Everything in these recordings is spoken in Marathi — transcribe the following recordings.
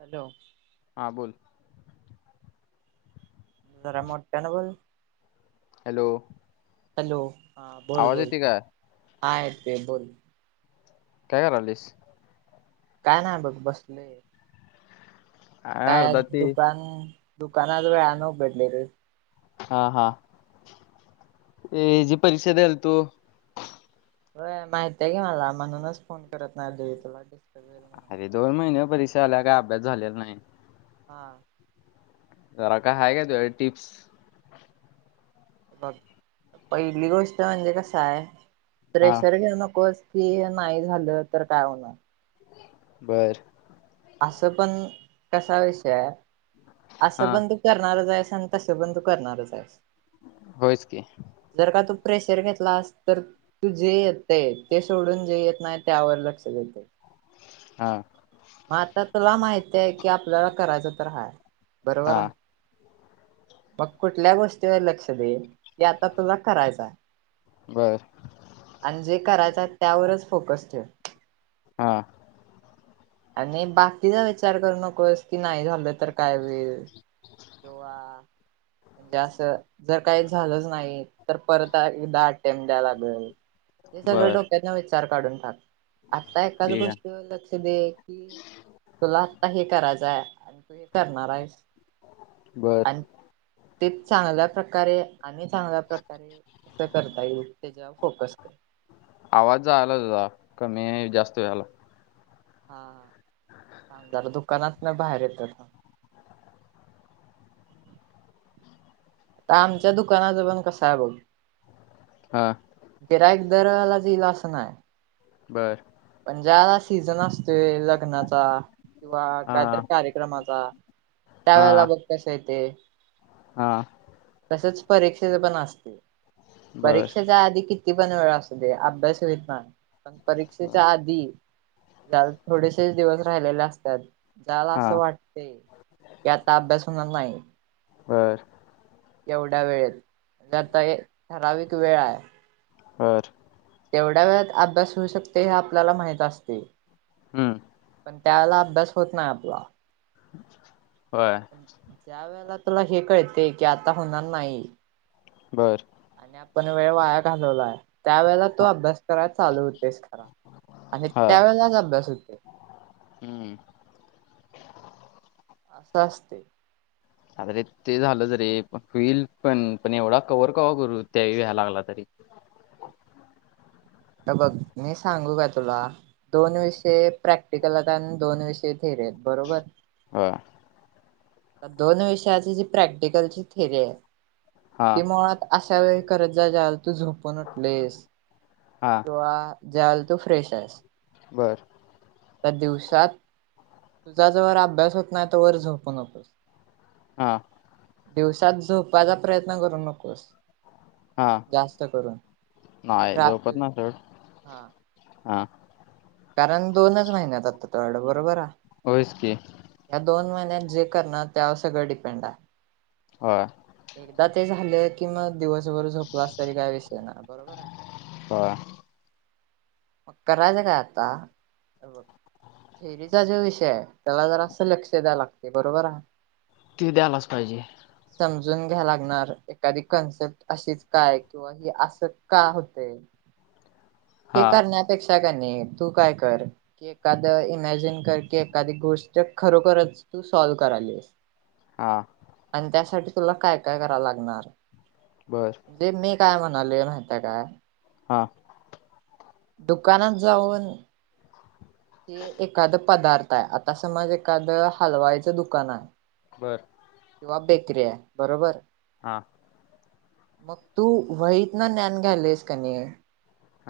हॅलो हा बोल जरा मोठ्या ना बोल हॅलो हॅलो आवाज येते काय हाय ते बोल काय का रालीस काय नाही बघ बसले काय अर्धा ते दुकान दुकानात वळ नो बडली र हा हा जी परीक्षा दल तू हो माहतीय घे मला म्हणूनच फोन करत नाही देवी तुला होईल म्हणून अरे दोन महिन्या परी काही अभ्यास झालेला नाही. हा. जरा का ह का तुझ्या कड टिप्स. बघ पहिली गोष्ट म्हणजे कसय. हा प्रेशर घेऊ नकोस. कि नाही झालं तर काय होणार बर. असं पण कसा विषयय हाय. हा असं पण तू करणारच आहे तसं बंद करणारच आहे. होयच की. प्रेशर घेतला तर तू जे येत आहे ते सोडून जे येत नाही त्यावर लक्ष हा. मग आता तुला माहित आहे कि आपल्याला करायचं तर हाय. बरोबर हा आहे. मग कुठल्या गोष्टीवर लक्ष देईल जे आता तुला करायचा आहे. बर आणि जे करायच. त्यावरच फोकस ठेव. हा आणि बाकीचा विचार करू नकोस, की नाही झालं तर काय होईल किंवा म्हणजे असं जर काही झालंच नाही. तर परत एकदाटेम्पट द्याय लागल. हे सगळं बर डोक्यातन विचार काढून टाक. आता एकाच ठीक आहे गोष्टीवर लक्ष दे. की तुला आता हे करा यच आहे आणि तू हे करणार आहेस. बर. आणि ते चांगल्या प्रकारे आणि चांगल्या प्रकारे कसं करता येईल त्याच्यावर फोकस कर आवाज जायलाय तुझा. कमी आहे जास्त व्हालाय. हा हा थांबा जरा दुकानात बाहेर येतो थांब. आता आमच्या दुकानाचपण कस आहे बघ हा. गिराईक दर वेळेलाच येईल असं नाय. बर. जास सीझन असतोय लग्नाचा किंवा हा काहीतरी कार्यक्रमाचा त्यावेेळेला हा बघ कस येतय. हा. असच परीक्षेच पण असतय. बर परीक्षेच्या आधी किती किती पण वेळ असु दे, अभ्यास व्हित नाय पण परीक्षे च्या आधी ताल थोडेसेच दिवस राहिलेले असतात झाला हा असं वाटते की आता अभ्यास होणार नाही बर एवढ्या वेळेत, आता हे ठराविक वेळ आहे बर तेवढ्या वेळात अभ्यास होऊ शकते हे आपल्याला माहित असतय. हम्म पण त्यावेळेला अभ्यास होत नाही आपला [inaudible] ज्या वेळेला- तुला हे कळते की आता होणार नाही- बर. पण वेळ वाया घालवलाय. त्यावेेळेला तो हा अभ्यास कराय चालू होतेस खरा आणि हा त्यावेेळेलाच अभ्यास होते. हम्म असं असते. अरे ते झालं जरीे पण होईल पण पण एवढा कवर कवा करू त्याही लागला तरी. हे बघ मी सांगू का तुला दोन विषय प्रॅक्टिकल राता आणि दोन विषय- रेल बरोबर. होय दोन विषयाची जी प्रॅक्टिकलची थिरीये. हा ते मुळात अस- त्या वेळी करत जा जाल- तू झोपून उटलेस हा किंवा- ज्या वेळेला तू फ्रेश आहेस बरं. त्या दिवसात तुझा जवर अभ्यास होत नाय तोवर झोप नकोस. हा. दिवसात झोपपाचा प्रयत्न करू नकोस. हा जास्त करून आणि नाही झोपत रात्री नाही सोड हा हा कारण दोनच महिन्यात आता तोकड बरोबर- होओइसकी- या दोन जे करणार त्यावर सगळं डिपेंड आहे. होय. एकदा ते झालं कि मग- दिवसभर झोपलास तरी काय विषय नाय बरोबर आहे. होय मग करायच काय आता थेरीचा जो विषय आहे त्याला जरा असं लक्ष द्याव लागते बरोबर हाय? ते द्यायलाच पाहिजे. समजून घ्या लागणार एखादी कन्सेप्ट अशीच काय? किंवा ह अस का होते. ते हा करण्यापेक्षा क नाही तू काय कर की एखाद इमॅजिन कर की एखादी गोष्ट खरोखरच तू सॉल्व करालीस हा. त्यासाठी तुला काय काय करावं लागणार बर जे मी काय म्हणाले माहितेय का हां. दुकानात जाऊन की एखादं पदार्थ आहे आता समज एखादं हलवायच दुकान आहे. बर. किंवा बेकरी आहे बरोबर हा मग तू वहीत ना ज्ञान घ्यालेस कणी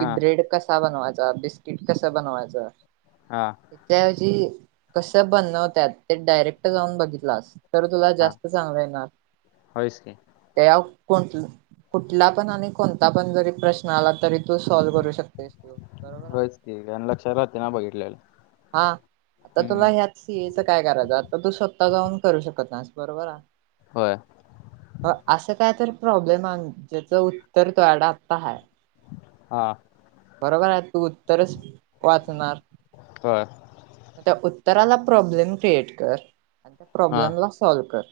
कि ब्रेड कसा बनवाचा बिस्किट कस बनवायचं हा त्या ऐवजी कसं बनणवतात ते डायरेक्ट जाऊन बघितलासं तर तुला हा जास्त चांगलं येणार होयच की त्याव कोण कुठला पण आणि कोणता पण जरी प्रश्न आला तरी तू सॉल्व करू शकतोस तू बरोबर आहे? ल्यालं हा आता तुला ह्यात सीए च काय करायचं? आता तू स्वतः जाऊन करू शकत नाहीस बरोबर आहे होय अ असं काय तर प्रॉब्लेम आणं ज्याचं उत्तर तूयाकडं आत्ता आहे. हा कणंया तू उत्तरच वाचणार होय म त्या उत्त तराला प्रॉब्लेम क्रिएट कर आणि त्या हा प्रॉब्लेमला सॉल्व कर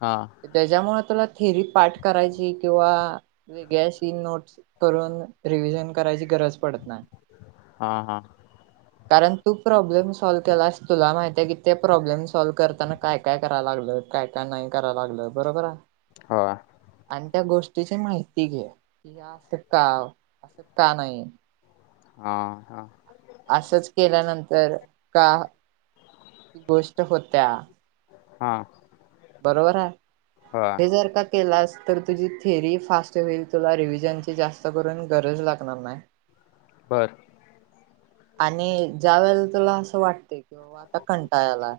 हा त्याच्या मुळं तूला थेरी पाठ करायची किंवा वेगळी अशी नोट्स करून रिव्हजन करायची गरज पडत नायं हा हा कारण तू प्रॉब्लेम सॉल्व केलास तुला माहितीय की ते प्रॉब्लेम सॉल्व करताना काय काय कराय लागल! काय काय नाही कराय लागलं बरोबर आहे. होय. आणि त्या गोष्टीची माहिती घे की या असं का का नाही हा हा. असंच केल्यानंतर का ती गोष्ट होत्या हा. बरोबर आहे होय हे जर का केलास तर तुझी थेअरी फास्ट होईल तुला रिव्हजनची जास्त करून गरज लागणार नाही बरं. आणि ज्या वेळेला तुला असं वाटतयं किवा आता कंटाळाला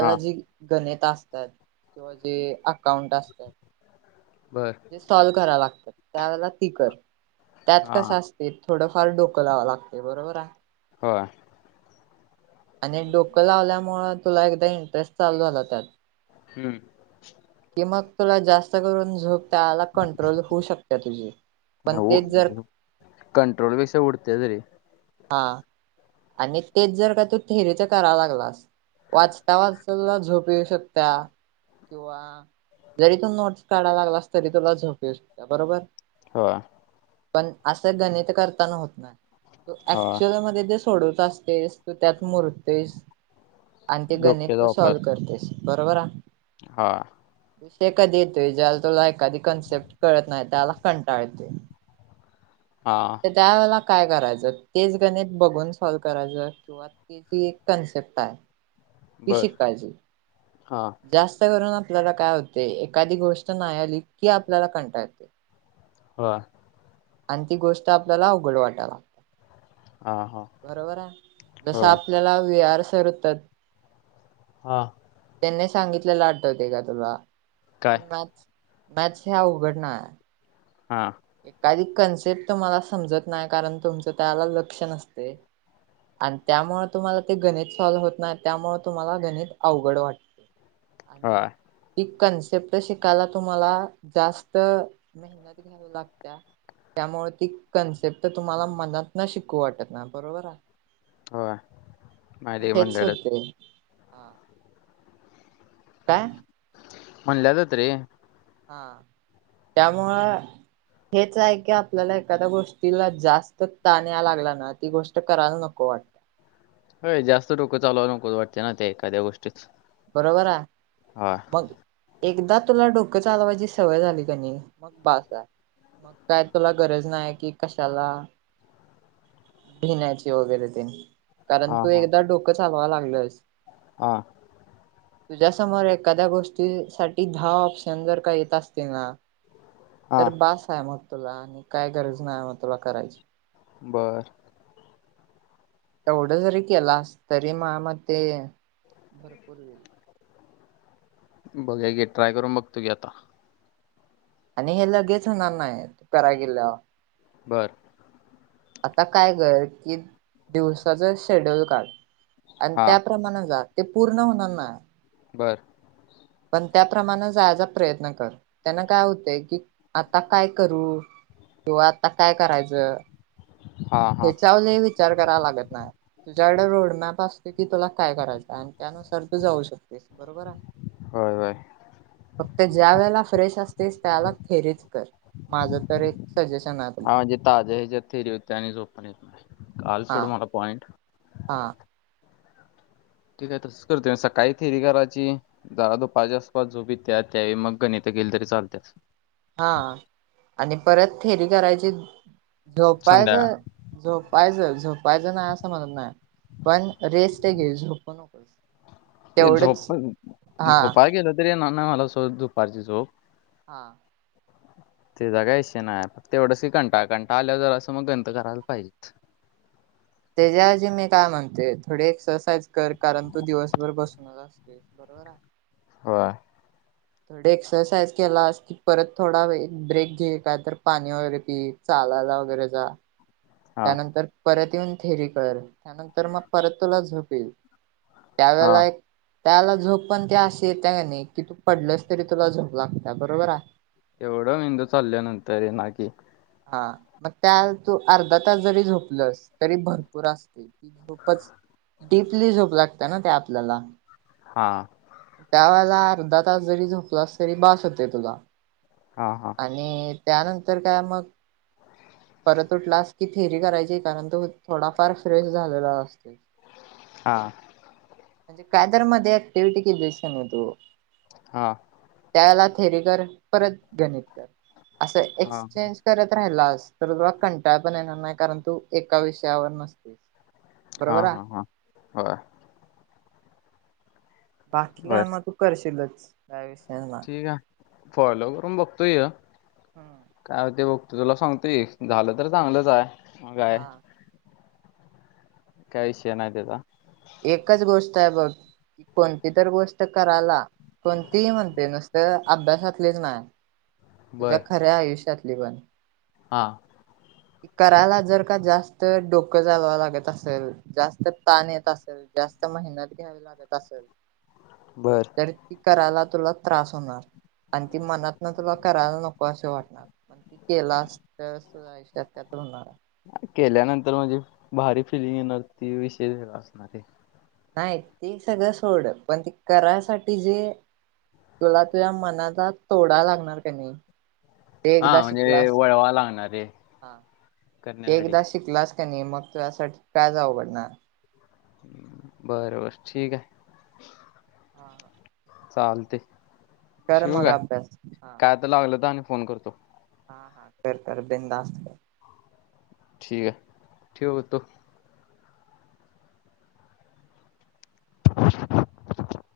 हा जी गणित तस्तात. किंवा जे अकाउंट असत बर जे सॉल करा लागतात त्यावेळे ती कर त्यात हा कसं असते थोडंफार डोकं लावा लागते बरोबर आहे. होय. आणि डोकं लावल्यामुळ तुला एकदा इंटरेस्ट चालू झाला त्यात हम्म. कि मग तुला जास्त करून झोप त्याला कंट्रोल होऊ शकते तुझी पण तेच जर कंट्रोल पेक्षा उडते तरी हा आणि तेच जर का तू थेरीच कराय लागलास वाचता वाचता तुला झोप येऊ शकता किंवा जरी तू नोट्स काढायला लागलास तरी तुला झोप येऊ शकता बरोबर होय. पण असं गणित करताना होत ना हा ऍक्च्युल मध्ये ज सोडत असतेस तू त्यात मुरतेस आणि ते गणित डोक्याचा तू सॉल्व वापर करतेस बरोबर आहे. हा. विषय कध येतोय ज्याला तुला एखादी कन्सेप्ट कळत नाही त्याला कंटाळते हा ते त्या वेेळेला काय करायचं तेच गणित बघून सॉल्व करायच किंवा ते जी एक कन्सेप्ट आहे किशी बर पाहिजे हा जास्त करून आप आपल्याला काय होते एखादी गोष्ट नाही आली की आपल्याला कंटाळते हा. आणि ती गोष्ट आपल्याला अवघड वाटायला लागते हा हा बरोबर आहे जस हो आपल्याला विहार सरतात. हा. त्यांनी सांगितलेला आटवते का तुला? काय तीन ब्याच. ब्याच ह्या उघडणा हा. एखादी कन्सेप्ट तुम्हाला समजत नाय कारण तुमचं त्याला लक्ष नसतय आणि त्यामुळं तुम्हाला ते गणित सॉल्व होत नाही त्यामुळं तुम्हाला ते गणित अवघड वाटते. होय आणि इत कन्सेप्ट शिकायला तुम्हाला जास्त मेहनत घ्यावी लाग त्या त्यामुळे ती कन्सेप्ट तुम्हाला मनातन शिकू वाटत ना बरोबर आहे. होय अ माहिती हेच म्हणलेलं होतय. हा काय? म्हणल्यालात रे. हा त्यामुळं हेच आहे की आपल्याला एखाद्या गोष्टीला जास्त ताण या लागला ना ती गोष्ट करायला नको वाट होय जास्त डोक चालवा नको वाटते ना ते एखाद्या गोष्टीत. बरोबर आ हा एकदा तुला डोकं चालवायची सवय झाली का नाई मग बाास आ मग काय तुला गरज नाही कि कशाला भिन्याची वगैरे ते कारण हा तू हा एकदा डोक चालवा लागलंस. हा तुझ्यासमोर एखाद्या गोष्टी साठी दहा ऑप्शन जर का येत असतील ना हा तर बास आहे मग. तुला आणि काय गरज नाही म तुला करायची बर, एवढं जरी केलास तरी माय मते भरपूर होईल. बघा गे ट्राय करून बगतो गी आता. आणि हे लगेच होणार नाही करायगिल्ल्या. बर. आता काय कर कि दिवसाच शेड्यूल काढ. आनं हा त्या प्रमाण जा. ते पूर्ण होणारना. बर. पण त्याप्रमाण जागा प्रयत्न कर त्यांना काय होतय की आता काय करू किंवा आता काय करायचं हा हा ते चावले वि चार करायला लागत नाय तुझ्याकडे रोडमॅप आ आसतकी तुला काय करायचं आणि त्यानुसार तू जाऊ शक ते बरोबर आ होय होय फक्त ज्या वेळेला फ्रेश असतेस त्याला थेरीच कर माझं तर एक सजेशन आहे हा तुला. म्हणजे ताज्या ह्याच्यात थेरी होते आणि झोप पण येत नाय. काल हा सोडू मला पॉइंट. हा ठीक आहे तसच करतो मी सकाळी थेरी कराची जाधो पाझ्या आसपास झोपी त्या त्या मग गणित गेल तरी चालत हा आणि परत थेरी करायची संध्याकाळ झोपायचं झोपायचं झोपायचं नाही असं म्हणत नाही पण रेस्ट घे झोप नकोस ते तेवढंच झोप हा झोपा गेल तरी आहे ना मला सो दुपारची चोक हा तेचा काहीषय नाही फ तेवढस कंटा कंटा आल्या जरा असं मग गंत करायला पाहिजे त्याच्याऐवजी मी काय म्हणते थोडी एक्सरसाइज कर कारण तू दिवसभर बसूनच असतेस बरोबर ह थोडी एक्सरसाइज केला अस की परत थोडा ब्रेक घेईल का तर पाणी वगैरे पि चालायला वगैरे जा हा त्यानंतर परत ऊन थेरी कर त्यानंतर मग परत तुला झोपल हा त्यावेला एक त्याला झोप पण ते अशी येते का नाही कि तू पडलस तरी तुला झोप लागते बरोबर आहे एवढं मेंदू चालल्या नंतर ये ना की हा मग त्या तू अर्धा तास जरी झोपलस तरी भरपूर असते त खूपच डडीपली झोप लागते ना त्या आपल्याला हा त्या वेळेला अर्धा तास जरी झोपलास तरी बास होते तुला हा हा आणि त्यानंतर काय मग परत उठलास की थेरी करायची कारण तो थोडाफार फ्रेश झालेला असते हा म्हणजे कायदरमध्येध्ये ऍक्टिव्हटी किलीस नाही तो हा थेरेकर परत गणितकर असं हा एक्सचेंज करत राहिला तर तुला कंटाळ पण येणार नाही कारण तू एका विषयावर नसतेस हा बरोबर आहे हा हा वा बाकीला म तू करशीलच अ ठीक आहे फॉलो करून बघतोय हम्म. काय ते ब त तुला सांगतोय झालं तर चांगलंच आहेय ह काय हा काय विषय नतात एकच गोष्ट आहे बघ कोणती तर गोष्ट करायला कोणतीही म्हणते नुसत अभ्यासातलीच नाही तुझ्या बर खऱ्या आयुष्यात लिवन हा. करायला जर का जास्त डोकं जालवं लागत असेल जास्त ताण येत असेल जास्त मेहनत घ्यावी लागत असेल. बर त्या करायला तुला त्रास होणार आणि ती मनात ना तुला करायला नको असे वाटणार त केला अस चकत होणारा केल्यानंतर म्हणझे भारी फिलिंग येणार ती विषयष असणारी नाही ते सगळं सोड पण ते करायसाठी जे तुला तुझ्या मनाला तोडा लागणार का नाही? ते हा एकदा म्हणजे शिकलास वळवा लागणार आहे हा ते करण्यासाठी एकदा शिकलास नाही मग तुझसाठी काय जाऊं पडणार बर बर ठीक आहे. हा हा चालते ठिवू काय, अभ्यास हा काय तर लागलं तर आणि फोन करतो. [unintelligible] ठिक आहे, ठेवतो. [inaudible]